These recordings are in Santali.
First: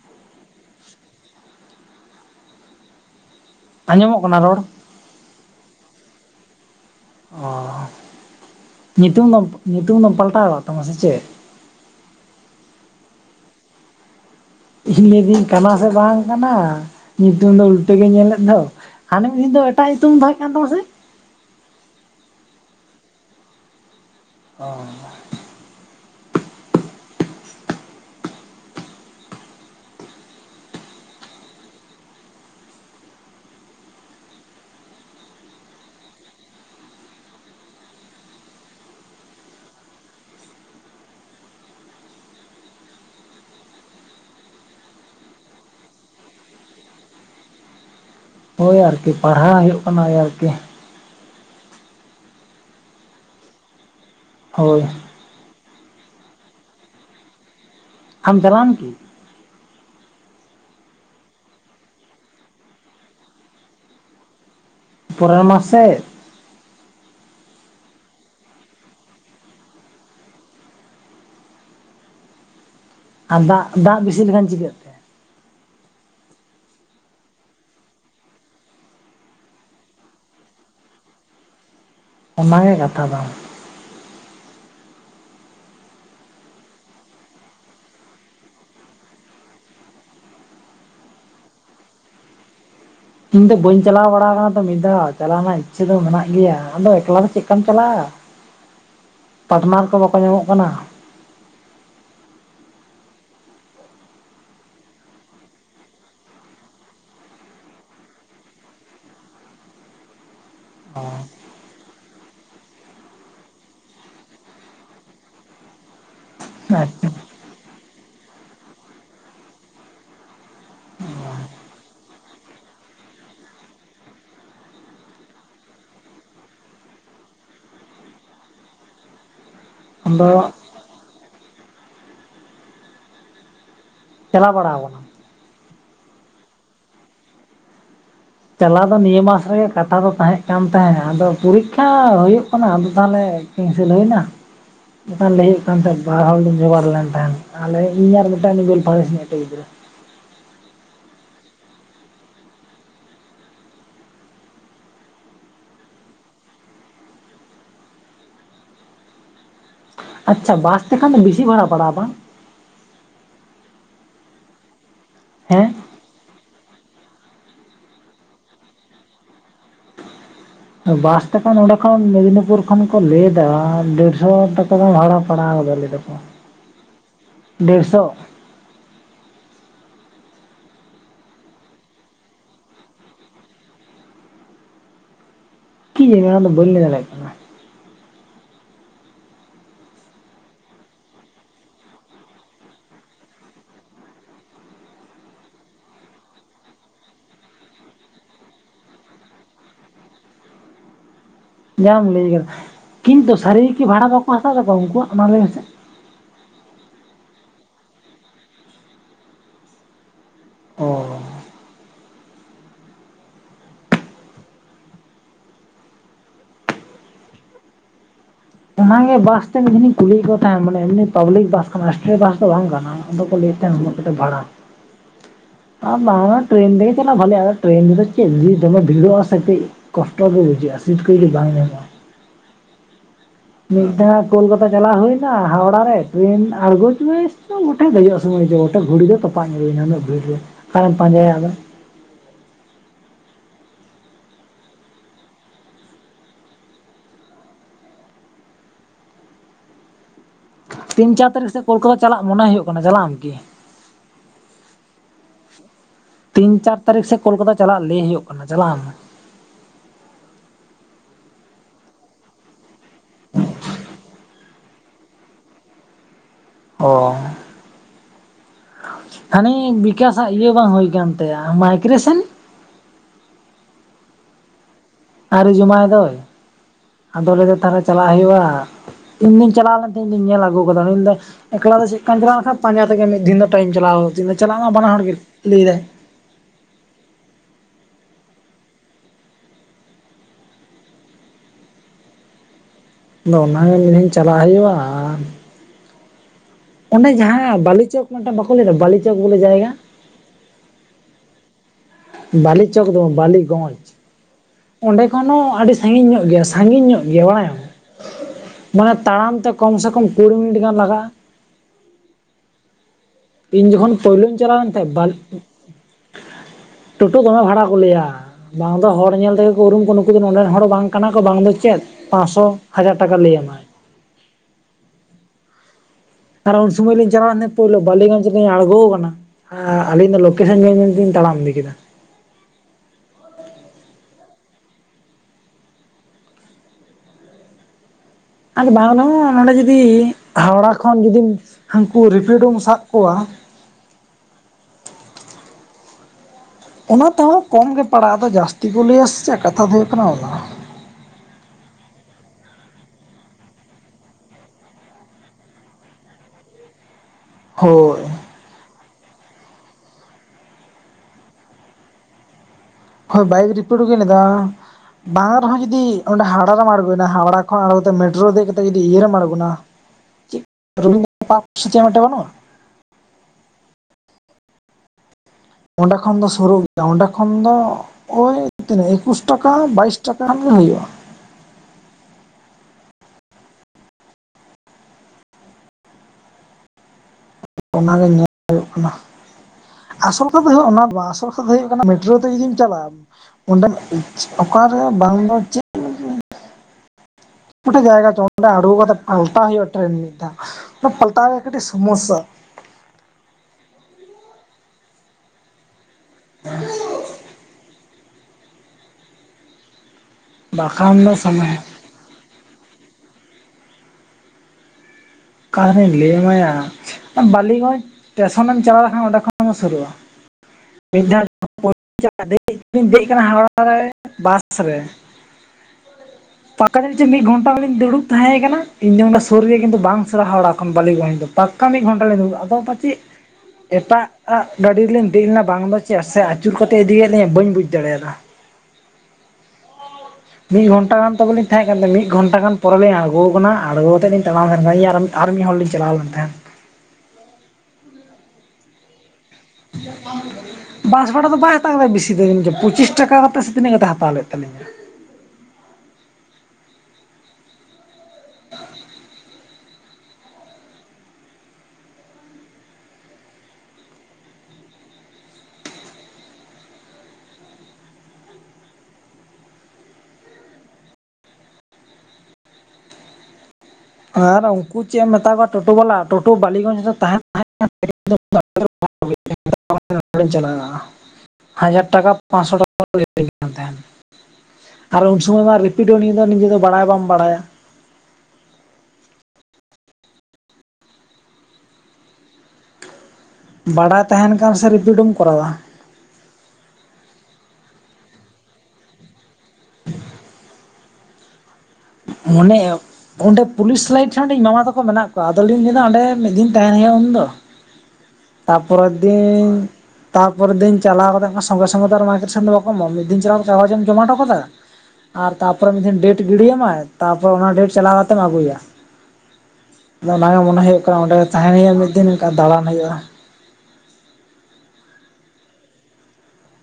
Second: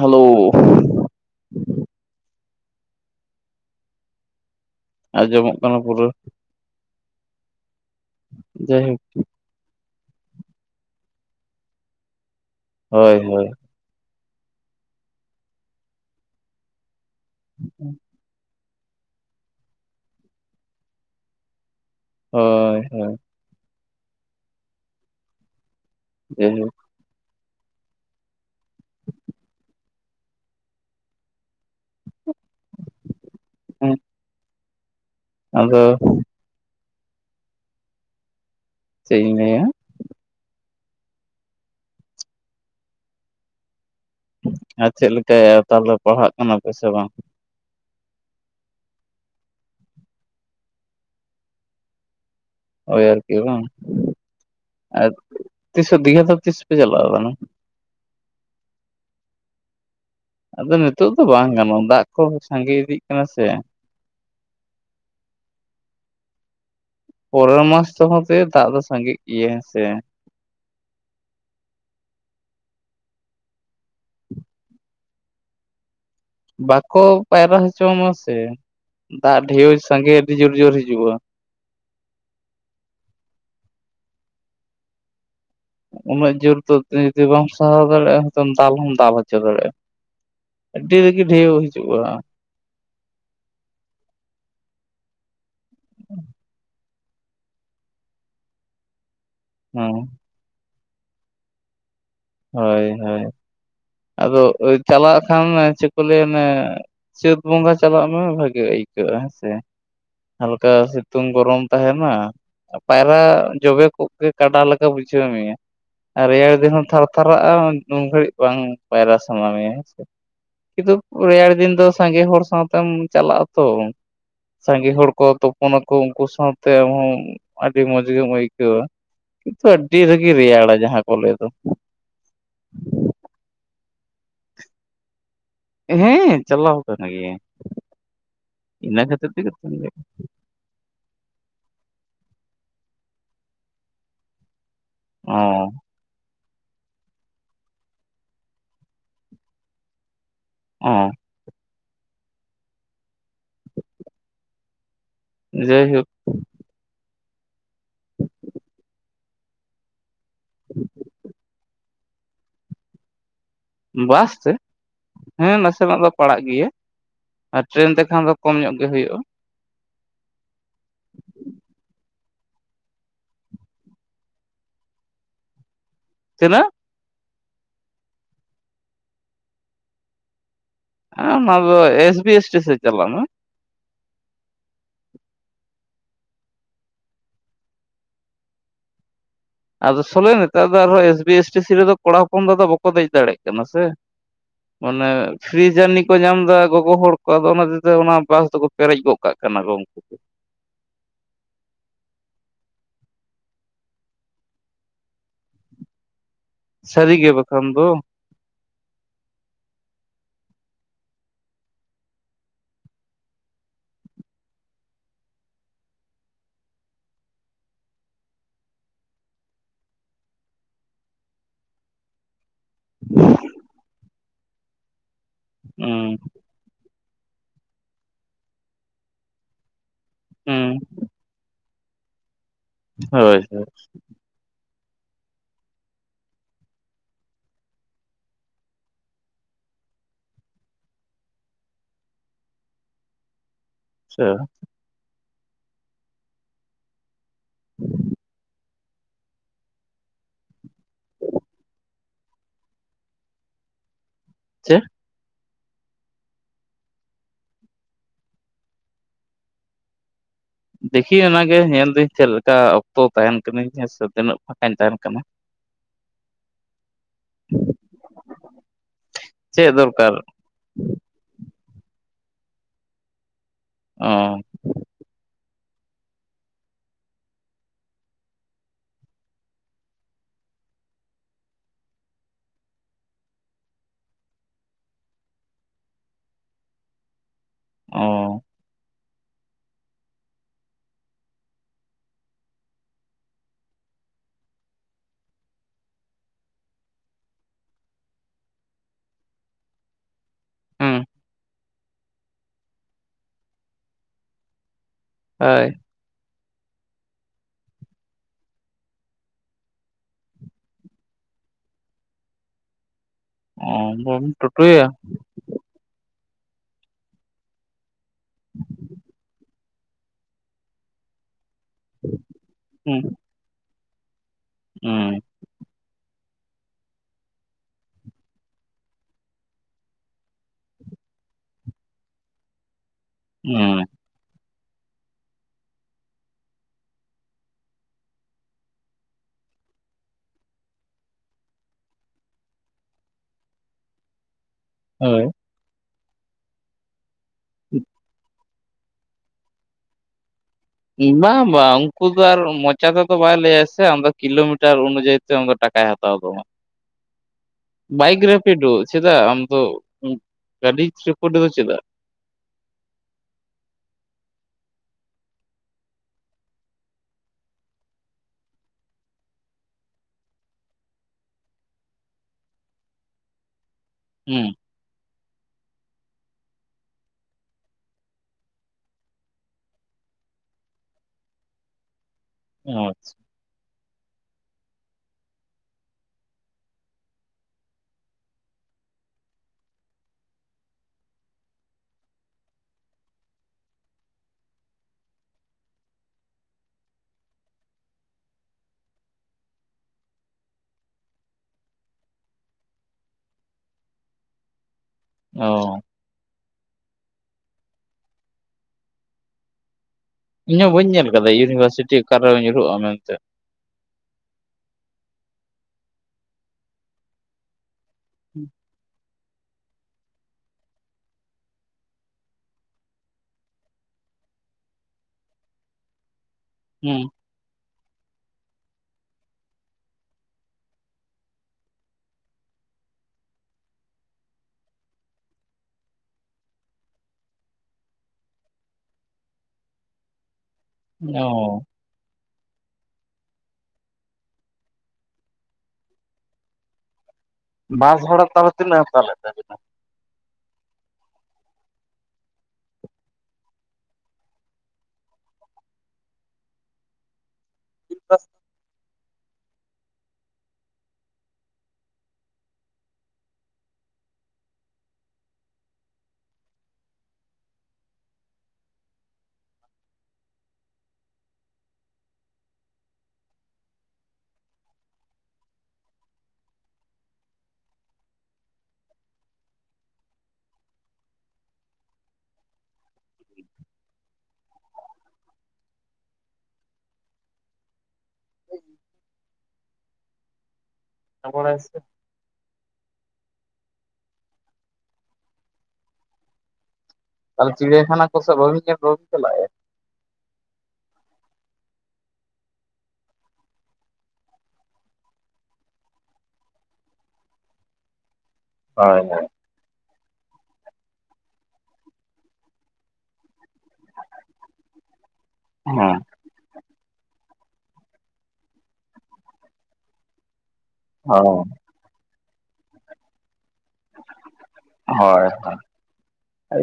ᱦᱮᱞᱳ ᱟᱸᱡᱚᱢᱚᱜ ᱠᱟᱱᱟ ᱨᱚᱲ? ᱟᱸᱡᱚᱢᱚᱜ ᱠᱟᱱᱟ ᱯᱩᱨᱟᱹ᱾ ᱚ ᱡᱟᱭᱦᱳᱠ ᱧᱩᱛᱩᱢ ᱫᱚᱢ ᱧᱩᱛᱩᱢ ᱫᱚᱢ ᱯᱟᱞᱴᱟᱣᱚᱜ ᱛᱟᱢᱟ ᱥᱮ ᱪᱮᱫ? ᱦᱳᱭ ᱦᱳᱭ᱾ ᱤᱧ ᱞᱟᱹᱭ ᱫᱤᱧ ᱠᱟᱱᱟ ᱥᱮ ᱵᱟᱝ ᱠᱟᱱᱟ ᱧᱩᱛᱩᱢ ᱫᱚ ᱩᱞᱴᱟᱹ ᱜᱮᱧ ᱧᱮᱞᱮᱫ ᱫᱚ᱾ ᱦᱟᱱᱮ ᱢᱤᱫ ᱫᱚ ᱮᱴᱟᱜ ᱧᱩᱛᱩᱢ ᱛᱟᱦᱮᱸ ᱠᱟᱱ ᱛᱟᱢᱟ ᱥᱮ? ᱦᱳᱭ ᱦᱳᱭ᱾ ᱦᱮᱸ ᱦᱮᱞᱳ᱾ [unintelligible] ᱟᱫᱚ ᱪᱮᱜ ᱤᱧ ᱞᱟᱹᱭᱟ? ᱟᱨ ᱪᱮᱫ ᱞᱮᱠᱟᱭᱟ ᱛᱟᱦᱚᱞᱮ ᱯᱟᱲᱦᱟᱜ ᱠᱟᱱᱟ ᱯᱮ ᱥᱮ ᱵᱟᱝ? ᱦᱳᱭ ᱟᱨ ᱠᱤ ᱯᱟᱲᱦᱟᱣ ᱦᱩᱭᱩᱜ ᱠᱟᱱᱟ ᱟᱨ ᱠᱤ᱾ ᱦᱳᱭ ᱟᱨᱠᱤ ᱵᱟᱝ ᱦᱳᱭ ᱟᱨ ᱛᱤᱥᱚᱜ ᱫᱤᱜᱷᱟ ᱫᱚ ᱛᱤᱥ ᱯᱮ ᱪᱟᱞᱟᱣ ᱠᱟᱱᱟ? ᱟᱢ ᱪᱟᱞᱟᱜ ᱟᱢ ᱠᱤ? ᱟᱫᱚ ᱱᱤᱛᱳᱜ ᱫᱚ ᱵᱟᱝ ᱜᱟᱱᱚᱜ-ᱟ, ᱫᱟᱜ ᱠᱚ ᱥᱟᱸᱜᱮ ᱤᱫᱤᱜ ᱠᱟᱱᱟ ᱥᱮ᱾ ᱯᱚᱨᱮᱨ ᱢᱟᱥ ᱥᱮᱫ᱾ ᱯᱚᱨᱮᱨ ᱢᱟᱥ ᱛᱮᱦᱚᱸ ᱛᱮ ᱫᱟᱜ ᱫᱚ ᱥᱟᱸᱜᱮᱜ ᱜᱮᱭᱟᱹ ᱦᱮᱸᱥᱮ᱾ ᱟᱨ ᱫᱟᱜ, ᱫᱟᱜ ᱵᱮᱥᱤ ᱞᱮᱱᱠᱷᱟᱱ ᱪᱤᱠᱟᱹᱜ-ᱟ? ᱵᱟᱠᱚ ᱯᱟᱭᱨᱟ ᱦᱚᱪᱚᱭ ᱢᱟ ᱥᱮ ᱫᱟᱜ ᱰᱷᱮᱣ ᱥᱟᱸᱜᱮ ᱟᱹᱰᱤ ᱡᱳᱨ ᱡᱳᱨ ᱦᱤᱡᱩᱜ-ᱟ᱾ ᱚᱱᱟ ᱜᱮ ᱠᱟᱛᱷᱟ ᱫᱚ᱾ ᱩᱱᱟᱹᱜ ᱡᱳᱨ ᱛᱚ ᱡᱩᱫᱤ ᱵᱟᱢ ᱥᱟᱦᱟᱣ ᱫᱟᱲᱮᱭᱟᱜ-ᱟ ᱦᱚᱸ ᱛᱚᱢ ᱫᱟᱞ ᱦᱚᱢ ᱫᱟᱞ ᱦᱚᱪᱚ ᱫᱟᱲᱮᱭᱟᱜ-ᱟ᱾ ᱟᱹᱰᱤ ᱨᱟᱹᱜᱤ ᱵᱷᱮᱣ ᱦᱤᱡᱩᱜ-ᱟ᱾ ᱤᱧ ᱫᱚ ᱵᱟᱹᱧ ᱪᱟᱞᱟᱣ ᱵᱟᱲᱟ ᱟᱠᱟᱱᱟ ᱛᱚ ᱢᱤᱫ ᱫᱷᱟᱣ ᱪᱟᱞᱟᱣ ᱨᱮᱱᱟᱜ ᱤᱪᱪᱷᱟᱹ ᱫᱚ ᱢᱮᱱᱟᱜ ᱜᱮᱭᱟ ᱟᱫᱚ ᱮᱠᱞᱟ ᱫᱚ ᱪᱮᱫ ᱪᱟᱞᱟᱜ-ᱟ᱾ ᱯᱟᱴᱱᱟᱨ ᱦᱮᱸ ᱠᱚ ᱵᱟᱠᱚ ᱧᱟᱢᱚᱜ ᱠᱟᱱᱟ᱾ ᱦᱳᱭ ᱦᱳᱭ, ᱟᱫᱚ ᱪᱟᱞᱟᱜ ᱠᱷᱟᱱ ᱪᱮᱫ ᱠᱚ ᱞᱟᱹᱭᱟ ᱚᱱᱮ, ᱪᱟᱹᱛ ᱵᱚᱸᱜᱟ ᱪᱟᱞᱟᱜ ᱢᱮ ᱵᱷᱟᱜᱤ ᱟᱹᱭᱠᱟᱹᱜ-ᱟ ᱦᱮᱸ ᱥᱮ᱾ ᱦᱟᱞᱠᱟ ᱚ ᱥᱤᱛᱩᱝ, ᱜᱚᱨᱚᱢ ᱛᱟᱦᱮᱱᱟ ᱯᱟᱭᱨᱟ ᱡᱚᱵᱮ ᱠᱚᱜ ᱜᱮ ᱠᱟᱰᱟ ᱞᱮᱠᱟ ᱵᱩᱡᱷᱟᱹᱣ ᱢᱮᱭᱟ ᱟᱨ ᱨᱮᱭᱟᱲ ᱫᱤᱱ ᱦᱚᱸ ᱛᱷᱟᱨ ᱟᱪᱪᱷᱟ ᱛᱷᱟᱨᱟᱜ-ᱟ ᱩᱱ ᱜᱷᱟᱹᱲᱤᱡ ᱵᱟᱝ ᱯᱟᱭᱨᱟ ᱥᱟᱱᱟ ᱢᱮᱭᱟ ᱦᱮᱸ ᱥᱮ᱾ ᱠᱤᱱᱛᱩ ᱨᱮᱭᱟᱲ ᱫᱤᱱ ᱫᱚ ᱥᱟᱸᱜᱮ ᱦᱚᱲ ᱥᱟᱶᱛᱮᱢ ᱪᱟᱞᱟᱜ-ᱟ ᱛᱚ᱾ ᱥᱟᱸᱜᱮ ᱦᱚᱲ ᱠᱚ ᱛᱚᱯᱚᱱ ᱟᱠᱚ ᱩᱱᱠᱩ ᱥᱟᱶᱛᱮ ᱟᱢ ᱦᱚᱸᱢ ᱟᱹᱰᱤ ᱢᱚᱡᱽ ᱜᱮᱢ ᱟᱹᱭᱠᱟᱹᱣᱟ᱾ ᱠᱤᱱᱛᱩ ᱟᱹᱰᱤ ᱟᱢᱫᱚ ᱨᱟᱹᱜᱮ ᱨᱮᱭᱟᱲᱟ ᱡᱟᱦᱟᱸ ᱠᱚ ᱞᱟᱹᱭ ᱫᱚ᱾ ᱪᱟᱞᱟᱣ ᱵᱟᱲᱟᱣ ᱠᱟᱱᱟᱢ? ᱦᱮᱸ ᱪᱟᱞᱟᱟᱜ ᱠᱟᱱᱟ ᱜᱮᱭᱤᱧ᱾ ᱪᱟᱞᱟᱣ ᱫᱚ ᱱᱤᱭᱟᱹ ᱢᱟᱥ ᱨᱮᱭᱟᱜ ᱞᱟᱹᱭ ᱠᱟᱛᱷᱟ ᱫᱚ ᱛᱟᱦᱮᱸᱫ ᱛᱟᱦᱮᱸᱫ ᱟᱫᱚ ᱯᱚᱨᱤᱠᱷᱟ ᱦᱩᱭᱩᱜ ᱠᱟᱱᱟ ᱟᱫᱚ ᱛᱟᱦᱚᱞᱮ ᱠᱮᱱᱥᱤᱞ ᱦᱳᱭ ᱱᱟ᱾ ᱮᱠᱷᱟᱱ ᱞᱮᱭ ᱦᱩᱭᱩᱜ ᱚ ᱠᱟᱱ ᱛᱟᱦᱮᱸᱫ ᱵᱟᱨ ᱦᱚᱲᱤᱧ ᱡᱚᱜᱟᱲ ᱞᱮᱱ ᱛᱟᱦᱮᱸᱫ, ᱟᱞᱮ ᱤᱧ ᱟᱨ ᱢᱤᱫᱴᱟᱝ ᱵᱮᱞᱯᱟᱦᱟᱲᱤ ᱥᱮᱱᱤᱡ ᱢᱤᱫᱴᱮᱱ ᱜᱤᱫᱽᱨᱟᱹ᱾ ᱚ ᱡᱟᱭ ᱦᱳᱠ, ᱟᱪᱪᱷᱟ ᱵᱟᱥ ᱛᱮ ᱠᱷᱟᱱ ᱫᱚ ᱵᱮᱥᱤ ᱵᱷᱟᱲᱟ ᱯᱟᱲᱟᱜ-ᱟ ᱵᱟᱝ? ᱵᱟᱥ ᱛᱮ, ᱦᱮᱸ ᱱᱟᱥᱮᱱᱟᱜ ᱫᱚ ᱯᱟᱲᱟᱜ ᱜᱮᱭᱟ ᱟᱨ ᱴᱨᱮᱱ ᱛᱮᱠᱷᱟᱱ ᱫᱚ ᱠᱚᱢ ᱧᱚᱜ ᱜᱮ ᱦᱩᱭᱩᱜ-ᱟ᱾ ᱵᱟᱥ ᱛᱮᱠᱷᱟᱱ ᱱᱚᱰᱮ ᱠᱷᱚᱱ ᱢᱮᱫᱽᱱᱤᱯᱩᱨ ᱠᱷᱚᱱ ᱠᱚ ᱞᱟᱹᱭ ᱮᱫᱟ ᱫᱮᱲᱥᱚ ᱴᱟᱠᱟ ᱜᱟᱱ [unintelligible] ᱯᱲᱟᱣ ᱫᱟ ᱞᱮᱫᱟ ᱠᱚ᱾ ᱛᱤᱱᱟᱹᱜ? ᱰᱮᱲ ᱥᱚ᱾ ᱮ ᱚᱱᱟ ᱫᱚᱭ ᱮᱥ ᱵᱤ ᱮᱥ ᱴᱤ ᱥᱮ ᱪᱟᱞᱟᱜ ᱢᱮ᱾ ᱠᱤ ᱡᱟᱹᱱᱤ ᱚᱱᱟ ᱫᱚ ᱵᱟᱹᱧ ᱞᱟᱹᱭ ᱫᱟᱲᱮᱭᱟᱜ ᱠᱟᱱᱟ᱾ ᱟᱫᱚ ᱥᱚᱞᱮ ᱱᱮᱛᱟᱨ ᱫᱚ ᱟᱨᱦᱚᱸ S B S T seat ᱨᱮᱫᱚ ᱠᱚᱲᱟ ᱦᱚᱯᱚᱱ ᱫᱚ ᱵᱟᱠᱚ ᱫᱮᱡ ᱫᱟᱲᱮᱭᱟᱜ ᱠᱟᱱᱟ ᱥᱮ᱾ ᱢᱟᱱᱮ ᱯᱷᱨᱤ ᱡᱟᱨᱱᱤ ᱠᱚ ᱧᱟᱢ ᱮᱫᱟ ᱜᱚᱜᱚ ᱦᱚᱲ ᱠᱚ ᱟᱫᱚ ᱚᱱᱟ ᱦᱚᱛᱮ ᱛᱮ ᱚᱱᱟ ᱵᱟᱥ ᱫᱚᱠᱚ ᱯᱮᱨᱮᱡ ᱜᱚᱜᱠᱟ ᱠᱟᱱᱟ ᱠᱚ᱾ ᱩᱱᱠᱩ [inaudible] ᱡᱟᱢ ᱞᱟᱹᱭ ᱟᱠᱟᱫᱟ ᱠᱤᱱᱛᱩ ᱥᱟᱹᱨᱤ ᱜᱮᱠᱤ ᱵᱷᱟᱲᱟ ᱵᱟᱠᱚ ᱦᱟᱛᱟᱣ ᱠᱟᱫᱟ ᱩᱱᱠᱩᱣᱟᱜ ᱚᱱᱟ ᱞᱟᱹᱭ ᱢᱮᱥᱮᱜ? ᱥᱟᱹᱨᱤ ᱜᱮ ᱵᱟᱠᱷᱟᱱ ᱫᱚ᱾ ᱚ᱾ ᱚᱱᱟᱜᱮ ᱵᱟᱥ ᱛᱮ ᱢᱤᱫ ᱫᱤᱱ ᱤᱧ ᱠᱩᱞᱤᱭᱮ ᱠᱚ ᱛᱟᱦᱮᱱ ᱢᱟᱱᱮ ᱮᱢᱱᱤ ᱯᱟᱵᱽᱞᱤᱠ ᱵᱟᱥ᱾ ᱨᱟᱥᱴᱨᱤᱭᱚ ᱵᱟᱥ ᱫᱚ ᱵᱟᱝ ᱠᱟᱱᱟ ᱟᱫᱚ ᱠᱚ ᱞᱟᱹᱭ ᱮᱫ ᱛᱟᱦᱮᱱ ᱱᱩᱱᱟᱹᱜ ᱠᱟᱛᱮᱜ ᱵᱷᱟᱲᱟ, ᱟᱨ ᱦᱩᱸ ᱵᱟᱝ ᱴᱨᱮᱱ ᱰᱮ ᱠᱟᱱᱟ ᱵᱷᱟᱞᱮ ᱴᱨᱮᱱ ᱫᱚ ᱪᱮᱫ ᱫᱚᱢᱮ ᱵᱷᱤᱲᱚᱜᱼᱟ ᱥᱮ ᱠᱟᱹᱪ᱾ ᱠᱚᱥᱴᱚ ᱜᱮ ᱵᱩᱡᱷᱟᱹᱜ-ᱟ ᱦᱩᱸ ᱥᱤᱴ ᱠᱚ ᱜᱮ ᱵᱟᱝ ᱧᱟᱢᱚᱜᱼᱟ᱾ ᱦᱳᱭ᱾ ᱦᱳᱭ ᱢᱤᱫ ᱫᱷᱟᱣ ᱠᱳᱞᱠᱟᱛᱟ ᱪᱟᱞᱟᱣ ᱦᱩᱭᱱᱟ ᱦᱟᱣᱲᱟ ᱨᱮ ᱴᱨᱮᱱ ᱟᱬᱜᱳ ᱥᱩᱢᱚᱹᱭ ᱪᱚᱝ [unintelligible] ᱫᱮᱡᱚᱜ ᱥᱩᱢᱟᱹᱭ [unintelligible] ᱜᱚᱴᱷᱩᱲᱤ ᱫᱚ ᱛᱚᱯ ᱯᱟᱜ ᱧᱩᱨᱦᱟᱹᱭ ᱱᱟ ᱩᱱᱟᱹᱜ ᱵᱷᱤᱨ ᱨᱮ ᱟᱠᱟᱨᱮᱢ ᱯᱟᱸᱡᱟᱭᱟ ᱟᱫᱚ? [unintelligible] [unintelligible] ᱛᱤᱱ ᱪᱟᱨ ᱛᱟᱹᱨᱤᱠᱷ ᱥᱮᱫ ᱠᱳᱞᱠᱟᱛᱟ ᱪᱟᱞᱟᱜ ᱢᱚᱱᱮ ᱦᱳᱭᱳᱜ ᱠᱟᱱᱟ ᱪᱟᱞᱟᱜ ᱟᱢ ᱠᱤ? ᱪᱮ? ᱛᱤᱱ ᱪᱟᱨ ᱛᱟᱹᱨᱤᱠᱷ ᱥᱮᱫ ᱠᱳᱞᱠᱟᱛᱟ ᱪᱟᱞᱟᱜ ᱞᱮᱭ ᱦᱳᱭᱳᱜ ᱠᱟᱱᱟ ᱪᱟᱞᱟᱜ ᱟᱢ? ᱫᱮᱠᱷᱤ ᱚᱱᱟᱜᱮ ᱧᱮᱞ ᱫᱟᱹᱧ ᱪᱮᱫ ᱞᱮᱠᱟ ᱚᱠᱛᱚ ᱛᱟᱦᱮᱱ ᱠᱟᱱᱟᱹᱧ ᱦᱮ ᱥᱮ ᱛᱤᱱᱟᱹᱜ ᱯᱷᱟᱠᱟᱧ ᱛᱟᱸᱦᱮᱱ ᱠᱟᱱᱟ᱾ [unintelligible] ᱚᱻ ᱦᱟᱱᱤ ᱪᱮᱫ ᱫᱚᱨᱠᱟᱨ ᱵᱤᱠᱟᱥᱟᱜ ᱤᱭᱟᱹ ᱵᱟᱝ ᱦᱳᱭ ᱠᱟᱱ ᱛᱟᱭᱟ ᱢᱟᱭᱜᱨᱮᱥᱮᱱ᱾ ᱚ᱾ ᱟᱹᱣᱨᱤ ᱡᱚᱢᱟᱭ ᱫᱚᱭ ᱟᱫᱚ ᱞᱟᱹᱭ ᱫᱟᱭ ᱛᱟᱦᱚᱞᱮ ᱪᱟᱞᱟᱜ ᱦᱳᱭᱳᱜᱼᱟ᱾ ᱤᱧ ᱫᱩᱧ ᱪᱟᱞᱟᱣ ᱞᱮᱱ ᱛᱤᱧ ᱤᱧ ᱫᱩᱧ ᱧᱮᱞ ᱟᱜᱩ ᱟᱠᱟᱫᱟ [unintelligible] ᱮᱠᱞᱟ ᱫᱚ ᱪᱮᱜᱠᱟᱢ ᱪᱟᱞᱟᱜ-ᱟ ᱟᱠᱷᱟᱡ ᱯᱟᱸᱡᱟ ᱛᱮᱜᱮ ᱢᱤᱫ ᱫᱤᱱ ᱫᱚ ᱴᱟᱭᱤᱢ ᱪᱟᱞᱟᱣ ᱜᱚᱫᱚᱜ ᱛᱤᱧᱟ ᱪᱟᱞᱟᱣ ᱢᱟ ᱵᱟᱱᱟ ᱦᱚᱲ ᱜᱮ ᱞᱟᱹᱭ ᱫᱟᱭ᱾ ᱚ᱾ ᱟᱫᱚ ᱚᱱᱟᱜᱮ ᱢᱤᱫ ᱫᱤᱱ ᱪᱟᱞᱟᱜ ᱦᱳᱭᱳᱜᱼᱟ᱾ ᱟᱨ ᱚᱸᱰᱮ ᱡᱟᱦᱟᱸ ᱵᱟᱞᱤ ᱪᱚᱠ ᱢᱤᱫᱴᱮᱱ ᱵᱟᱠᱚ ᱞᱟᱹᱭ ᱫᱟ ᱵᱟᱞᱤ ᱪᱚᱠ ᱵᱚᱞᱮ ᱡᱟᱭᱜᱟ, ᱦᱮᱸ ᱵᱟᱞᱤ ᱪᱚᱠ ᱫᱚ ᱵᱟᱝ ᱵᱟᱞᱤ ᱜᱚᱡᱽ ᱚᱸᱰᱮ ᱠᱷᱚᱱ ᱦᱚᱸ ᱦᱳᱭ ᱟᱹᱰᱤ ᱥᱟᱺᱜᱤᱧ ᱧᱚᱜ ᱜᱮᱭᱟ ᱥᱮ? ᱥᱟᱺᱜᱤᱧ ᱧᱚᱜ ᱜᱮᱭᱟ ᱵᱟᱝ? ᱢᱟᱱᱮ ᱛᱟᱲᱟᱢ ᱛᱮ ᱠᱚᱢᱥᱮ ᱠᱚᱢ ᱠᱩᱲᱤ ᱢᱤᱱᱤᱴ ᱜᱟᱱ ᱞᱟᱜᱟᱜᱼᱟ᱾ ᱤᱧ ᱚ ᱡᱚᱠᱷᱚᱱ ᱵᱟᱢ ᱯᱳᱭᱞᱳᱧ ᱪᱟᱞᱟᱣ ᱞᱮᱱ ᱴᱳᱴᱳᱭᱟ ᱛᱟᱦᱮᱸᱫ [unintelligible] ᱴᱳᱴᱳ ᱫᱚᱢᱮ ᱵᱷᱟᱲᱟ ᱠᱚ ᱞᱟᱹᱭ-ᱟ ᱵᱟᱝ ᱫᱚ ᱦᱚᱲ ᱧᱮᱞ ᱛᱮᱜᱮ ᱩᱨᱩᱢ ᱠᱚ ᱱᱩᱠᱩ ᱫᱚ ᱱᱚᱰᱮᱱ ᱦᱚᱲ ᱵᱟᱝ ᱠᱟᱱᱟ ᱠᱚ ᱵᱟᱝ ᱫᱚ ᱪᱮᱫ ᱯᱟᱸᱪᱥᱚ ᱦᱟᱡᱟᱨ ᱴᱟᱠᱟᱭ ᱞᱟᱹᱭ ᱟᱢᱟᱭ᱾ ᱦᱩᱸᱜ-ᱩᱸ᱾ ᱟᱨ ᱩᱱ ᱥᱚᱢᱚᱡ ᱞᱤᱧ ᱪᱟᱞᱟᱣ [unintelligible] ᱯᱳᱭᱞᱳ ᱵᱟᱞᱤ ᱜᱚᱸᱧᱡᱽ ᱨᱮᱞᱤᱧ ᱟᱲᱜᱳ ᱠᱟᱱᱟ ᱟᱸ ᱟᱞᱤᱧ ᱫᱚ ᱞᱳᱠᱮᱥᱚᱱ ᱧᱮᱞ ᱧᱮᱞ ᱛᱮᱞᱤᱧ ᱛᱟᱲᱟᱢ ᱤᱫᱤ ᱠᱮᱫᱟ᱾ [unintelligible] ᱟᱨ ᱵᱟᱝ ᱨᱮᱦᱚᱸ ᱱᱚᱸᱰᱮ ᱡᱩᱫᱤ ᱦᱟᱣᱲᱟ ᱠᱷᱚᱱ ᱡᱩᱫᱤᱢ ᱦᱟᱹᱱᱠᱩ ᱨᱤᱯᱤᱰᱳᱢ ᱥᱟᱵᱽ ᱠᱚᱣᱟ ᱦᱳᱭ᱾ ᱚᱱᱟ ᱛᱮᱦᱚᱸ ᱠᱚᱢ ᱜᱮ ᱯᱟᱲᱟᱜᱼᱟ ᱟᱫᱚ ᱡᱟᱥᱛᱤ ᱠᱚ ᱞᱟᱹᱭ-ᱟ ᱥᱮ ᱪᱮᱫ ᱠᱟᱛᱷᱟ ᱫᱚ ᱦᱳᱭᱳᱜ ᱠᱟᱱᱟ ᱚᱱᱟ᱾ ᱵᱟᱝ ᱵᱟᱝ ᱩᱱᱠᱩ ᱫᱚ ᱟᱨ ᱢᱚᱪᱟ ᱛᱮᱫᱚ ᱵᱟᱭ ᱞᱟᱹᱭᱟᱭ ᱥᱮ ᱟᱢ ᱫᱚ ᱠᱤᱞᱳᱢᱤᱴᱟᱨ ᱚᱱᱩᱡᱟᱭᱤ ᱛᱮ ᱚᱱᱠᱟ ᱴᱟᱠᱟᱭ ᱦᱟᱛᱟᱣ ᱫᱚ᱾ ᱦᱳᱭ ᱵᱟᱭᱤᱠ ᱨᱮ ᱯᱤᱰᱳ ᱪᱮᱫᱟᱜ ᱟᱢ ᱫᱚ ᱜᱟᱹᱰᱤ ᱪᱠᱠᱚᱨ ᱨᱮᱫᱚ ᱪᱮᱫᱟᱜ? ᱦᱳ ᱵᱟᱭᱤᱠ ᱨᱤᱯᱤᱰᱳ ᱜᱮ ᱞᱮᱫᱟ᱾ ᱵᱟᱝ ᱨᱮᱦᱚᱸ ᱡᱩᱫᱤ ᱚᱸᱰᱮ ᱦᱟᱣᱲᱟᱨᱮᱢ ᱟᱬᱜᱚᱱᱟ ᱦᱟᱣᱲᱟ ᱠᱷᱚᱡ ᱟᱬᱜᱚ ᱠᱟᱛᱮ ᱢᱮᱴᱨᱳ ᱫᱮᱡ ᱠᱟᱛᱮ ᱡᱩᱫᱤ ᱤᱭᱟᱹᱨᱮᱢ ᱟᱬᱜᱳᱱᱟ [inaudible] ᱥᱮ ᱪᱮᱫ ᱢᱤᱫᱴᱟᱝ ᱵᱟᱹᱱᱩᱜᱼᱟ? ᱦᱩᱸ᱾ ᱚᱸᱰᱮ ᱠᱷᱚᱱ ᱫᱚ ᱥᱩᱨᱩᱜ ᱜᱮᱭᱟ᱾ ᱚᱸᱰᱮ ᱠᱷᱚᱱ ᱫᱚ ᱳᱭ ᱛᱤᱱᱟᱹᱜ ᱮᱠᱩᱥ ᱴᱟᱠᱟ ᱵᱟᱭᱤᱥ ᱴᱟᱠᱟ ᱦᱩᱭᱩᱜ-ᱟ᱾ ᱚᱻ ᱟᱪᱪᱷᱟ᱾ ᱚᱱᱟᱜᱮ ᱧᱮᱞ ᱦᱩᱭᱩᱜ ᱠᱟᱱᱟ᱾ ᱟᱥᱚᱞ ᱠᱟᱛᱷᱟ ᱫᱚ ᱦᱩᱭᱩᱜ ᱠᱟᱱᱟ ᱚᱱᱟ ᱫᱚ ᱵᱟᱝ ᱟᱥᱚᱞ ᱠᱟᱛᱷᱟ ᱫᱚ ᱦᱩᱭᱩᱜ ᱠᱟᱱᱟ ᱢᱮᱴᱨᱳ ᱛᱮ ᱡᱩᱫᱤᱢ ᱪᱟᱞᱟᱜᱼᱟ ᱚᱸᱰᱮ ᱚᱠᱟᱨᱮ ᱵᱟᱝ ᱫᱚ ᱪᱮᱫ [unintelligible] ᱡᱟᱭᱜᱟ ᱪᱚ ᱚᱸᱰᱮ ᱟᱬᱜᱚ ᱠᱟᱛᱮᱜ ᱯᱟᱞᱴᱟᱣ ᱦᱩᱭᱩᱜᱳᱼᱟ ᱴᱨᱮᱱ ᱢᱤᱫ ᱫᱷᱟᱣ ᱯᱟᱞᱴᱟᱣ ᱨᱮᱭᱟᱜ ᱠᱟᱹᱴᱤᱡ ᱥᱚᱢᱚᱥᱥᱟ᱾ ᱚᱻ᱾ [inaudible] ᱤᱧ ᱦᱚᱸ ᱵᱟᱹᱧ ᱵᱟᱠᱷᱟᱱ ᱧᱮᱞ ᱫᱚ ᱠᱟᱫᱟ ᱥᱚᱢᱚᱭ ᱤᱭᱩᱱᱤᱵᱷᱟᱨᱥᱤᱴᱤ ᱚᱠᱟᱨᱮ ᱧᱩᱨᱩᱜᱼᱟ ᱢᱮᱱᱛᱮ᱾ ᱚᱠᱟᱨᱤᱧ ᱞᱟᱹᱭ ᱟᱢᱟᱭᱟ ᱵᱟᱞᱤᱜᱚᱸᱡᱽ ᱴᱮᱥᱚᱱᱮᱢ ᱪᱟᱞᱟᱣ ᱞᱮᱠᱷᱟᱱ ᱚᱸᱰᱮ ᱠᱷᱚᱱ ᱜᱮ ᱥᱩᱨᱩᱜᱼᱟ᱾ ᱢᱤᱫ ᱫᱷᱟᱱ [inaudible] ᱫᱮᱡ ᱠᱟᱱᱟ ᱦᱟᱣᱲᱟ ᱨᱮ ᱵᱟᱥ ᱨᱮ᱾ ᱯᱟᱠᱟ ᱡᱟᱱᱤᱡ ᱦᱩᱸ ᱪᱚᱝ ᱢᱤᱫ ᱜᱚᱱᱴᱟ ᱜᱟᱱᱤᱧ ᱫᱩᱲᱩᱵ ᱛᱟᱦᱮᱸ ᱠᱟᱱᱟ ᱤᱧ ᱫᱚ ᱚᱸᱰᱮ ᱥᱩᱨ ᱜᱮ ᱠᱤᱱᱛᱩ ᱵᱟᱝ ᱥᱩᱨᱟ ᱦᱟᱣᱲᱟ ᱠᱷᱚᱱ ᱵᱟᱞᱤᱜᱚᱱᱡ ᱫᱚ ᱯᱟᱠᱠᱟ ᱢᱤᱫ ᱜᱷᱚᱱᱴᱟ ᱞᱮ ᱫᱩᱲᱩᱵ ᱟᱫᱚ ᱯᱟᱪᱮᱫ ᱮᱴᱟᱜᱼᱟᱜ ᱜᱟᱹᱰᱤ ᱞᱮᱨᱤᱧ ᱫᱮᱡ ᱮᱱᱟ ᱵᱟᱝ ᱫᱚ ᱪᱮᱫ ᱥᱮ ᱟᱹᱪᱩᱨ ᱠᱟᱛᱮ ᱤᱫᱤᱭᱮᱫ ᱞᱤᱧᱟᱹ ᱵᱟᱹᱧ ᱵᱩᱡᱽ ᱫᱟᱲᱮᱭᱟᱫᱟ᱾ ᱢᱤᱫ ᱜᱷᱚᱱᱴᱟ ᱜᱟᱱ ᱛᱚᱵᱮᱞᱤᱧ ᱚ ᱛᱟᱦᱮᱸ ᱠᱟᱱ ᱫᱚ ᱢᱤᱫ ᱜᱷᱚᱱᱴᱟ ᱜᱟᱱ ᱯᱚᱨᱮᱞᱤᱧ ᱟᱬᱜᱚ ᱠᱟᱱᱟ ᱟᱬᱜᱚ ᱠᱟᱛᱮᱫ ᱞᱤᱧ ᱛᱟᱲᱟᱢ [unintelligible] ᱤᱧ ᱟᱨ ᱢᱤᱫ ᱦᱚᱲ ᱞᱤᱧ ᱪᱟᱞᱟᱣ ᱞᱮᱱ ᱛᱟᱦᱮᱸᱫ᱾ ᱵᱟᱥ ᱵᱷᱟᱲᱟ ᱛᱟᱦᱚᱞᱮ ᱛᱤᱱᱟᱹᱜ ᱦᱟᱛᱟᱣ ᱞᱮᱫ ᱛᱟᱹᱵᱤᱱᱟ? [inaudible] ᱵᱟᱥ ᱵᱷᱟᱲᱟ ᱫᱚ ᱵᱟᱭ ᱦᱟᱛᱟᱣ ᱠᱮᱫᱟ ᱵᱮᱥᱤ ᱫᱚ ᱯᱚᱸᱪᱤᱥ ᱴᱟᱠᱟ ᱠᱟᱛᱮ ᱥᱮ ᱛᱤᱱᱟᱹᱜ ᱠᱟᱛᱮ ᱦᱟᱛᱟᱣ ᱞᱮᱫ ᱛᱟᱞᱤᱧᱟ᱾ [inaudible] [inaudible] ᱟᱨ ᱩᱱᱠᱩ ᱪᱮ ᱮᱢ ᱢᱮᱛᱟ ᱠᱚᱣᱟ ᱴᱳᱴᱳ ᱵᱟᱞᱟ ᱴᱳᱴᱳ ᱵᱟᱞᱤᱜᱚᱸᱡᱽ ᱨᱮ ᱛᱟᱦᱮᱸᱱ [inaudible] [inaudible] ᱦᱟᱡᱟᱨ ᱴᱟᱠᱟ [inaudible] ᱯᱟᱸᱥᱥᱚ ᱴᱟᱠᱟ [inaudible] ᱛᱟᱦᱮᱸᱱ ᱟᱨ ᱩᱱ ᱥᱚᱢᱚᱭ ᱢᱟ ᱨᱤᱯᱤᱴ ᱩᱱᱤ ᱫᱚ ᱱᱤᱡᱮ ᱫᱚ ᱵᱟᱲᱟᱭ ᱵᱟᱢ ᱵᱟᱲᱟᱭᱟ᱾ [inaudible] [inaudible] ᱵᱟᱰᱟᱭ ᱛᱟᱦᱮᱱᱸ ᱠᱷᱟᱱ ᱥᱮ ᱨᱤᱯᱤᱴ ᱮᱢ ᱠᱚᱨᱟᱣᱟ᱾ ᱛᱟᱦᱚᱞᱮ ᱪᱤ ᱰᱮ ᱠᱚ ᱥᱮᱫ ᱵᱟᱵ ᱧ ᱵᱟᱟᱹᱵᱤᱱ [unintelligible] ᱪᱟᱞᱟᱜᱼᱟ᱾ [inaudible] ᱦᱮᱸ ᱢᱚᱱᱮ ᱚᱸᱰᱮ ᱯᱩᱞᱤᱥ ᱞᱟᱭᱤᱱ ᱴᱷᱮᱱ ᱢᱟᱢᱟ ᱛᱟᱠᱚ ᱢᱮᱱᱟᱜ ᱠᱚᱣᱟ ᱟᱫᱚ ᱞᱤᱧ ᱞᱟᱹᱭ ᱮᱫᱟ ᱚᱸᱰᱮ ᱢᱤᱫ ᱫᱤᱱ ᱛᱟᱦᱮ ᱸᱱ ᱦᱩᱭᱩᱜᱼᱟ ᱩᱱᱫᱚ᱾ ᱛᱟᱯᱚᱨᱮᱨ ᱦᱳᱭ ᱦᱳᱭ ᱫᱤᱱ ᱛᱟᱯᱚᱨᱮᱨ ᱫᱤᱱ ᱪᱟᱞᱟᱣ ᱠᱟᱛᱮ ᱦᱚ ᱥᱚᱸᱜᱮ ᱥᱚᱸᱜᱮ ᱫᱚ ᱟᱨ ᱢᱟᱭᱜᱛᱜᱮᱷᱵᱵᱮ ᱥᱱ ᱫᱚ ᱵᱟᱠᱚ ᱮᱢᱚᱜ-ᱟ ᱢᱤᱫᱤᱱ ᱪᱞᱟᱣ ᱠᱟᱛᱮ ᱠᱟᱡ [inaudible] ᱮᱢ ᱡᱚᱢᱟ ᱦᱚᱴᱚ ᱠᱟᱫᱟ᱾ ᱟᱨ ᱛᱟᱯᱚᱨᱮ ᱢᱤᱫ ᱦᱮᱸ ᱫᱤᱱ ᱰᱮᱴ ᱜᱤᱲᱤ ᱟᱢᱟᱭ ᱛᱟᱯᱚᱨᱮ ᱚᱱᱟ ᱰᱮᱴ ᱪᱟᱞᱟᱣ ᱠᱟᱛᱮᱢ ᱟᱹᱜᱩᱭᱟ, ᱚᱱᱟ ᱜᱮ ᱢᱚᱱᱮ ᱦᱩᱭᱩᱜ ᱛᱟᱦᱚᱞᱮ ᱚᱸᱰᱮ ᱦᱳᱭ ᱛᱟᱦᱮᱸᱱ ᱦᱩᱭᱩᱜᱼᱟ ᱢᱤᱫ ᱫᱤᱱ ᱚᱱᱠᱟ ᱫᱟᱬᱟᱱ ᱦᱩᱭᱩᱜᱼᱟ᱾ ᱦᱳᱭ ᱚᱠᱟ᱾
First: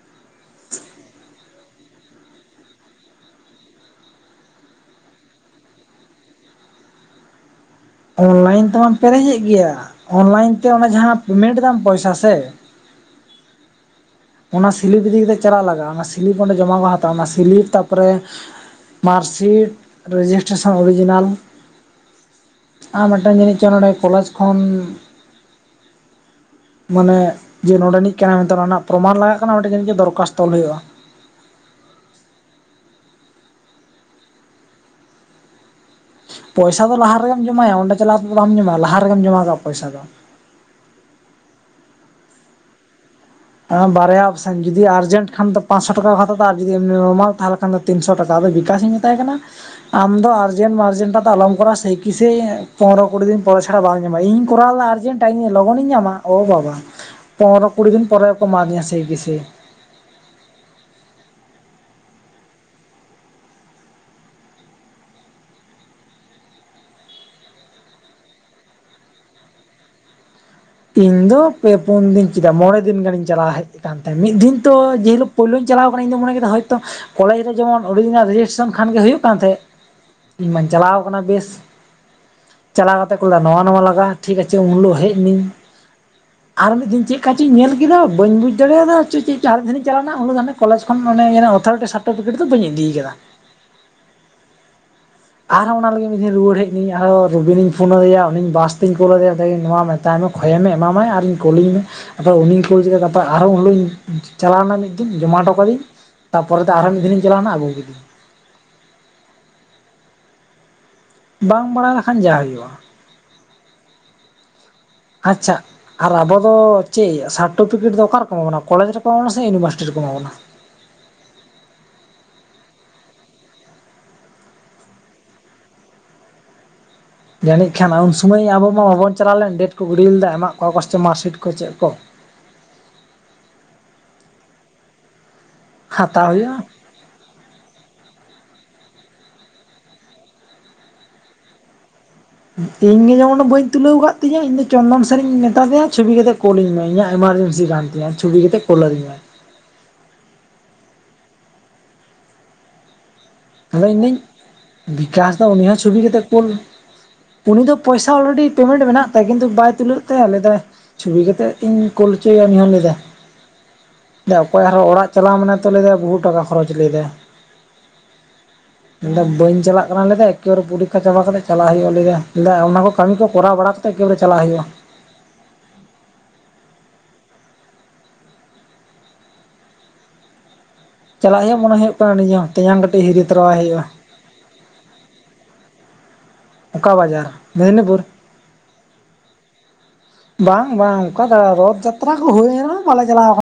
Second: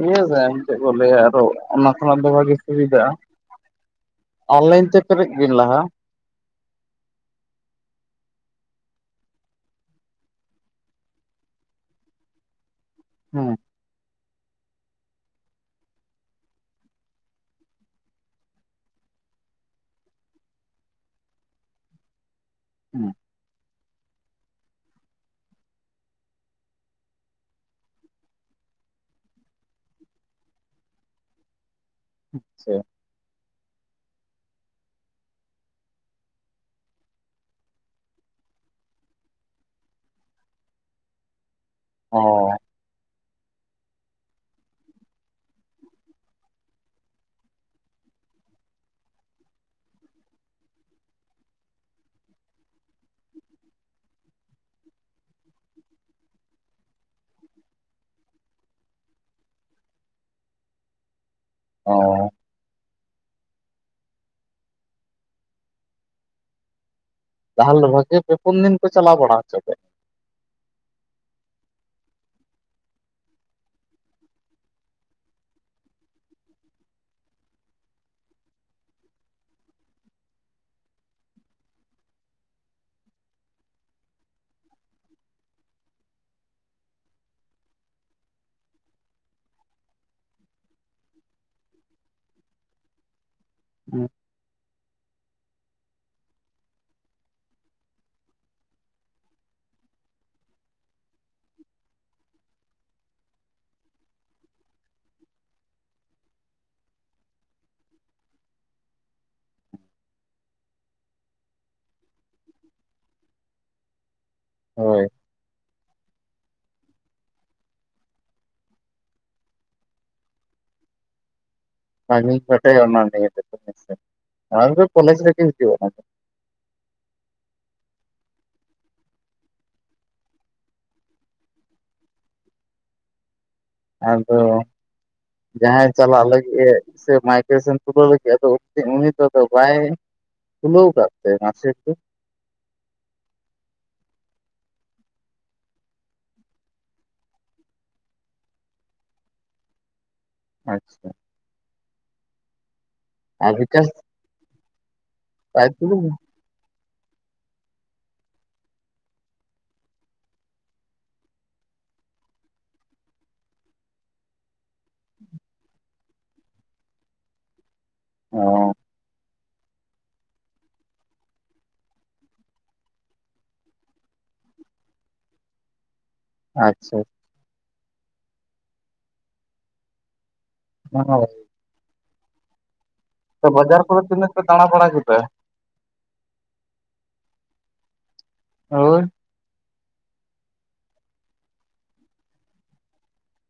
ᱤᱭᱟᱹ ᱥᱮ ᱟᱢ ᱪᱮᱫ ᱠᱚ ᱞᱟᱹᱭᱟ ᱟᱨᱚ ᱚᱱᱟ ᱠᱷᱚᱱᱟᱜ ᱫᱚ ᱵᱷᱟᱜᱮ ᱥᱩᱵᱤᱫᱟᱜᱼᱟ᱾ ᱚᱱᱞᱟᱭᱤᱱ ᱛᱮ ᱯᱮᱨᱮᱡ ᱵᱤᱱ ᱞᱟᱦᱟ᱾ ᱚᱱᱞᱟᱭᱤᱱ ᱛᱮᱢᱟ ᱯᱮᱨᱮᱡᱮᱫ ᱜᱮᱭᱟ ᱚᱱᱞᱟᱭᱤᱱ ᱛᱮ ᱚᱱᱟ ᱡᱟᱦᱟᱸ ᱯᱮᱢᱮᱱᱴ ᱫᱟᱢ ᱯᱚᱭᱥᱟ ᱥᱮ ᱦᱮᱸ᱾ ᱚᱱᱟ ᱥᱤᱞᱤᱯ ᱤᱫᱤ ᱠᱟᱛᱮᱫ ᱪᱟᱞᱟᱜ ᱞᱟᱜᱟᱜᱼᱟ ᱚᱱᱟ ᱥᱤᱞᱤᱯ ᱚᱸᱰᱮ ᱡᱚᱢᱟ ᱠᱚ ᱦᱟᱛᱟᱣᱟ ᱚᱱᱟ ᱥᱤᱞᱤᱯ ᱛᱟᱨᱯᱚᱨᱮ ᱢᱟᱨᱠᱥᱤᱴ ᱨᱮᱡᱤᱥᱴᱮᱥᱚᱱ ᱚᱨᱤᱡᱤᱱᱟᱞ᱾ ᱟᱨ ᱦᱮᱸ ᱢᱤᱫ ᱴᱟᱝ ᱡᱟᱱᱤᱡ ᱪᱚ ᱱᱚᱰᱮ ᱠᱚᱞᱮᱡᱽ ᱯᱷᱳᱱ ᱢᱟᱱᱮ ᱡᱮ ᱱᱚᱰᱮᱱᱤᱡ ᱠᱟᱱᱟ ᱢᱮᱱᱛᱮ ᱚᱱᱟ ᱨᱮᱱᱟᱜ ᱯᱨᱚᱢᱟᱱ ᱞᱟᱜᱟ ᱠᱟᱱᱟ ᱚᱱᱰᱮ ᱡᱟᱱᱤᱡ ᱪᱚ ᱫᱚᱨᱠᱚᱥᱛᱚ ᱚᱞ ᱦᱩᱭᱩᱜᱼᱟ᱾ ᱟᱪᱪᱷᱟ᱾ ᱯᱚᱭᱥᱟ ᱫᱚ ᱞᱟᱦᱟ ᱨᱮᱜᱮᱢ ᱡᱚᱢᱟᱭᱟ ᱚᱸᱰᱮ ᱪᱟᱞᱟᱣ ᱠᱟᱛᱮ ᱫᱚ ᱵᱟᱢ ᱡᱚᱢᱟᱭᱟ ᱞᱟᱦᱟ ᱨᱮᱜᱮ ᱡᱚᱢᱟ ᱠᱟᱜᱼᱟ ᱯᱚᱭᱥᱟ ᱫᱚ᱾ ᱚ᱾ ᱮ ᱵᱟᱨᱭᱟ ᱚᱯᱥᱮᱱ ᱡᱩᱫᱤ ᱟᱨᱡᱮᱱᱴ ᱠᱷᱟᱱ ᱫᱚ ᱯᱟᱸᱪᱥᱚ ᱴᱟᱠᱟ ᱠᱚ ᱦᱟᱛᱟᱣᱟ ᱟᱨ ᱡᱩᱫᱤᱢ ᱱᱚᱨᱢᱟᱞ ᱛᱟᱦᱚᱞᱮ ᱠᱷᱟᱱ ᱫᱚ ᱛᱤᱱᱥᱚ ᱴᱟᱠᱟ ᱟᱫᱚ ᱵᱤᱠᱟᱥ ᱤᱧ ᱢᱮᱛᱟᱭ ᱠᱟᱱᱟ ᱟᱢ ᱫᱚ ᱟᱨᱡᱮᱱᱴ ᱢᱟᱨᱡᱮᱱᱴ ᱴᱟ ᱫᱚ ᱟᱞᱚᱢ ᱠᱚᱨᱟᱣ-ᱟ ᱥᱮᱭ ᱠᱤᱥᱮ ᱯᱚᱱᱮᱨᱚ ᱠᱩᱲᱤ ᱫᱤᱱ ᱯᱚᱨᱮ ᱟᱠᱷᱟᱲᱟ ᱵᱟᱝ ᱧᱟᱢᱚ ᱟ ᱤᱧ ᱠᱚᱨᱟᱣ ᱞᱮᱫᱟ ᱟᱨᱡᱮᱱᱴ ᱴᱟᱭᱤ ᱞᱚᱜᱚᱱᱤᱧ ᱧᱟᱢᱟ ᱚ ᱵᱟᱵᱟ ᱯᱚᱱᱮᱨᱚ ᱠᱩᱲᱤ ᱫᱤᱱ ᱯᱚᱨᱮ ᱠᱚᱢᱟ ᱫᱤᱧᱟ ᱥᱮᱤ ᱠᱮᱥᱤ᱾ ᱚ᱾ ᱛᱟᱦᱚᱞᱮ ᱢᱚᱡᱚᱜᱮ ᱯᱮ ᱯᱩᱱ ᱫᱤᱱ ᱠᱚ ᱪᱟᱞᱟᱣ ᱵᱟᱲᱟ ᱦᱚᱪᱚᱠᱮᱫ ᱤᱧ ᱫᱚ ᱯᱮ ᱯᱩᱱ ᱫᱤᱱᱧ ᱪᱮᱫᱟ ᱢᱚᱬᱮ ᱫᱤᱱ ᱜᱟᱱᱤᱧ ᱪᱟᱞᱟᱣ ᱦᱮᱡ ᱟᱠᱟᱱ ᱛᱟᱦᱮᱸᱫ ᱢᱤᱫ ᱫᱤᱱ ᱛᱚ ᱡᱮᱦᱤᱞᱳ ᱯᱳᱭᱞᱳᱧ ᱪᱟᱞᱟᱣ ᱠᱟᱱᱟ ᱤᱧ ᱫᱚ ᱢᱚᱱᱮ ᱠᱮᱫᱟ ᱦᱚᱭᱛᱳ ᱠᱚᱞᱮᱡᱽ ᱨᱮ ᱡᱮᱢᱚᱱ ᱚᱨᱤᱜᱤᱱᱟᱞ ᱨᱮᱡᱤᱥᱴᱮᱥᱚᱱ ᱠᱷᱟᱱᱜ ᱜᱮ ᱦᱩᱭᱩᱜ ᱠᱟᱱ ᱛᱟᱦᱮᱸᱫ᱾ ᱤᱧ ᱢᱟᱧ ᱪᱟᱞᱟᱣ ᱟᱠᱟᱱᱟ ᱵᱮᱥ᱾ ᱪᱟᱞᱟᱣ ᱠᱟᱛᱮ ᱠᱚ ᱞᱟᱸᱫᱟ ᱱᱟᱣᱟ ᱱᱟᱣᱟ ᱞᱟᱜᱟᱜ ᱴᱷᱤᱠ ᱟᱪᱷᱮ ᱩᱱ ᱦᱤᱞᱳᱜ ᱦᱮᱡ ᱱᱤᱧ᱾ ᱟᱨ ᱢᱤᱫ ᱫᱤᱱ ᱪᱮᱫ ᱠᱟᱪ ᱤᱧ ᱧᱮᱞ ᱠᱮᱫᱟ ᱵᱟᱹᱧ ᱵᱩᱡᱽ ᱫᱟᱲᱮᱭᱟᱫᱟ ᱪᱮᱫ ᱪᱚᱝ ᱟᱨ ᱢᱤᱫ ᱫᱷᱮᱱᱤᱧ ᱪᱟᱞᱟᱣᱱᱟ ᱦᱟᱱᱮ ᱠᱚᱞᱮᱡᱽ ᱠᱷᱚᱱ ᱚᱱᱮ ᱚᱛᱷᱚᱣᱨᱮᱴᱤ ᱥᱟᱨᱴᱤᱯᱷᱤᱠᱮᱴ ᱫᱚ ᱵᱟᱹᱧ ᱤᱫᱤᱭ ᱟᱠᱟᱫᱟ᱾ ᱟᱨᱦᱚᱸ ᱚᱱᱟ ᱞᱟᱹᱜᱤᱫ ᱢᱤᱫ ᱫᱤᱱ ᱨᱩᱣᱟᱹᱲ ᱦᱮᱡ ᱱᱟᱹᱧ ᱟᱨᱦᱚ ᱨᱚᱵᱤᱱᱤᱧ ᱯᱷᱳᱱᱟᱫᱮᱭᱟ ᱩᱱᱤ ᱵᱟᱥ ᱛᱤᱧ ᱠᱳᱞ ᱟᱫᱮᱭᱟᱧ ᱱᱚᱣᱟ ᱢᱮᱛ ᱛᱟᱭᱚᱢ ᱠᱷᱚᱭᱮ ᱢᱮ ᱮᱢᱟᱢᱟᱭ ᱟᱨᱤᱧ ᱠᱩᱞᱤᱧ ᱢᱮ᱾ ᱟᱫᱚ ᱩᱱᱤᱧ ᱠᱩᱞ ᱠᱮᱫᱟᱭᱟ ᱜᱟᱯᱟ ᱟᱨᱦᱚᱸ ᱩᱱ ᱦᱚᱞᱤᱧ ᱪᱟᱞᱟᱣᱱᱟ ᱢᱤᱫ ᱫᱤᱱ ᱡᱚᱢᱟ ᱦᱚᱴᱚ ᱠᱟᱫᱟᱧ᱾ ᱛᱟᱯᱚᱨᱮᱛᱮ ᱟᱨᱦᱚᱸ ᱢᱤᱫ ᱫᱤᱱᱤᱧ ᱪᱟᱞᱟᱣᱱᱟ ᱟᱹᱜᱩ ᱠᱮᱫᱤᱧ᱾ ᱵᱟᱝ ᱵᱟᱲᱟᱟᱭ ᱞᱮᱠᱷᱟᱱ ᱡᱟᱦᱩᱭᱩᱜᱼᱟ᱾ ᱦᱳᱭ᱾ ᱟᱪᱪᱷᱟ᱾ ᱟᱨ ᱟᱵᱚ ᱫᱚ ᱪᱮᱫ ᱭᱟ ᱥᱟᱨᱴᱳᱯᱤᱠᱮᱴ ᱫᱚ ᱚᱠᱟ ᱨᱮᱠᱚ ᱮᱢᱟ ᱵᱚᱱᱟ ᱠᱚᱞᱮᱡᱽ ᱨᱮᱠᱚ ᱮᱢᱟ ᱵᱚᱱᱟ ᱥᱮ ᱤᱭᱩᱱᱤᱵᱷᱟᱨᱥᱤᱴᱤ ᱨᱮᱠᱚ ᱮᱢᱟ ᱵᱚᱱᱟ? ᱵᱟᱝᱤᱧ ᱵᱟᱰᱟᱭᱟ ᱟᱱᱟ ᱱᱤᱭᱟᱹ ᱛᱮ ᱫᱚ ᱦᱮᱸᱥᱮ‌ ᱚᱱᱟᱠᱚ ᱫᱚ ᱠᱚᱞᱮᱡ ᱨᱮᱜᱮ ᱦᱤᱡᱩᱜᱼᱟ ᱾ ᱡᱟᱹᱱᱤᱡ ᱠᱷᱟᱱ ᱩᱱ ᱥᱩᱚᱢᱟᱹᱭ ᱟᱵᱚ ᱢᱟ ᱵᱟᱵᱚᱱ ᱪᱟᱞᱟᱣ ᱞᱮᱱ ᱰᱮᱴ ᱠᱚ ᱜᱤᱰ ᱞᱮᱫᱟ ᱮᱢᱟᱜ ᱠᱚᱣᱟ ᱠᱚ ᱥᱮ ᱢᱟᱨᱥᱤᱴ ᱠᱚ ᱪᱮᱫ ᱠᱚ? ᱟᱫᱚ ᱡᱟᱦᱟᱸᱭ ᱪᱟᱞᱟᱜ ᱦᱟᱛᱟᱣ ᱦᱩᱭᱩᱜᱼᱟ ᱞᱟᱹᱜᱤᱫ ᱮ ᱥᱮ ᱢᱟᱭᱠᱨᱮᱥᱚᱱ ᱛᱩᱞᱟᱹᱣ ᱞᱟᱹᱜᱤᱫ ᱟᱫᱚ ᱚᱠᱚᱛᱤ ᱩᱱᱤ ᱫᱚ ᱵᱟᱭ ᱛᱩᱞᱟᱹᱣ ᱟᱠᱟᱫ ᱛᱮ ᱢᱟᱨᱥᱤᱴ ᱫᱚ? ᱤᱧ ᱜᱮ ᱡᱮᱢᱚᱱ ᱵᱟᱹᱧ ᱛᱩᱞᱟᱹᱣ ᱟᱠᱟᱫ ᱛᱤᱧᱟᱹ ᱤᱧ ᱫᱚ ᱪᱚᱱᱫᱚᱱ ᱥᱮᱱ ᱤᱧ ᱢᱮᱛᱟᱫᱮᱭᱟ ᱪᱷᱚᱵᱤ ᱠᱟᱛᱮ ᱠᱚᱞ ᱤᱧ ᱢᱮ ᱤᱧᱟᱹᱜ ᱮᱢᱟᱨᱡᱮᱱᱥᱤ ᱜᱟᱱ ᱤᱧᱟᱜ ᱪᱷᱩᱵᱤ ᱠᱟᱛᱮᱫ ᱠᱚᱞ ᱤᱧ ᱢᱮ ᱾ ᱟᱪᱪᱷᱟ᱾ ᱟᱨ ᱟᱫᱚ ᱵᱤᱠᱟᱥ ᱤᱧ ᱢᱟ ᱵᱤᱠᱟᱥ ᱫᱚ ᱩᱱᱤ ᱦᱚᱸ ᱨᱟᱭᱯᱩᱨ ᱪᱷᱚᱵᱤ ᱠᱟᱛᱮ ᱠᱩᱞ ᱩᱱᱤ ᱫᱚ ᱯᱚᱭᱥᱟ ᱚᱞᱨᱮᱰᱤ ᱯᱮᱢᱮᱱᱴ ᱢᱮᱱᱟᱜ ᱛᱟᱭᱟ ᱠᱤᱱᱛᱩ ᱵᱟᱭ ᱛᱩᱞᱟᱹᱜ ᱛᱟᱭᱟ ᱞᱮᱫᱟᱭ ᱪᱷᱚᱵᱤ ᱠᱟᱛᱮᱜ ᱤᱧ ᱠᱩᱞ ᱦᱚᱪᱚᱭᱟ ᱩᱱᱤᱦᱚ ᱞᱟᱹᱭᱟᱫᱟ᱾ ᱚᱠᱚᱭ ᱟᱨᱦᱚᱸ ᱚᱲᱟᱜ ᱪᱟᱞᱟᱣ ᱢᱟᱱᱮ ᱛᱚ ᱞᱟᱹᱭ ᱮᱫᱟ ᱵᱚᱦᱩ ᱴᱟᱠᱟ ᱠᱷᱚᱨᱚᱪ ᱞᱟᱹᱭᱫᱟᱭ᱾ ᱚ᱾ ᱢᱮᱱᱫᱟ ᱵᱟᱹᱧ ᱪᱟᱞᱟᱜ ᱠᱟᱱᱟ ᱞᱮᱫᱟ ᱮᱠᱮᱟᱨᱮ ᱯᱚᱨᱤᱠᱠᱷᱟ ᱪᱟᱵᱟ ᱠᱟᱛᱮᱮᱫ ᱪᱟᱞᱟᱜ ᱦᱩᱭᱩᱜᱼᱟ ᱞᱮᱫᱟ ᱢᱮᱱᱫᱟ ᱚᱱᱟ ᱠᱚ ᱠᱟᱹᱢᱤ ᱠᱚ ᱠᱚᱨᱟᱣ ᱵᱟᱲᱟ ᱠᱟ ᱛᱮᱜ ᱵᱮ ᱨᱮ ᱪᱟᱞᱟᱜ ᱦᱩᱭᱩᱜᱼᱟ᱾ ᱟᱪᱪᱷᱟ ᱾ ᱪᱟᱞᱟᱜ ᱦᱩᱭᱩᱜ ᱢᱚᱱᱮ ᱦᱩᱭᱩᱜ ᱠᱟᱱᱟ ᱱᱤᱡᱮ ᱦᱚ ᱛᱮᱭᱟᱝ ᱠᱟᱹᱴᱤᱡ ᱦᱤᱨᱤ ᱛᱚᱨᱟᱭ ᱵᱟᱡᱟᱨ ᱦᱩᱭᱩᱜᱼᱟ᱾ ᱠᱚᱨᱮ ᱛᱤᱱᱟᱹᱜ ᱯᱮ ᱫᱟᱬᱟ ᱵᱟᱲᱟ ᱠᱮᱫᱟ? ᱚᱠᱟ ᱵᱟᱡᱟᱨ ᱢᱮᱫᱽᱱᱤᱯᱩᱨ? ᱦᱳᱭ᱾ ᱵᱟᱝ ᱵᱟᱝ ᱚᱱᱠᱟ ᱫᱟᱬᱟ ᱫᱚ ᱡᱟᱛᱨᱟ ᱠᱚ ᱦᱩᱭᱱᱟ ᱵᱟᱞᱮ ᱪᱟᱞᱟᱣ ᱟᱠᱟᱱᱟ᱾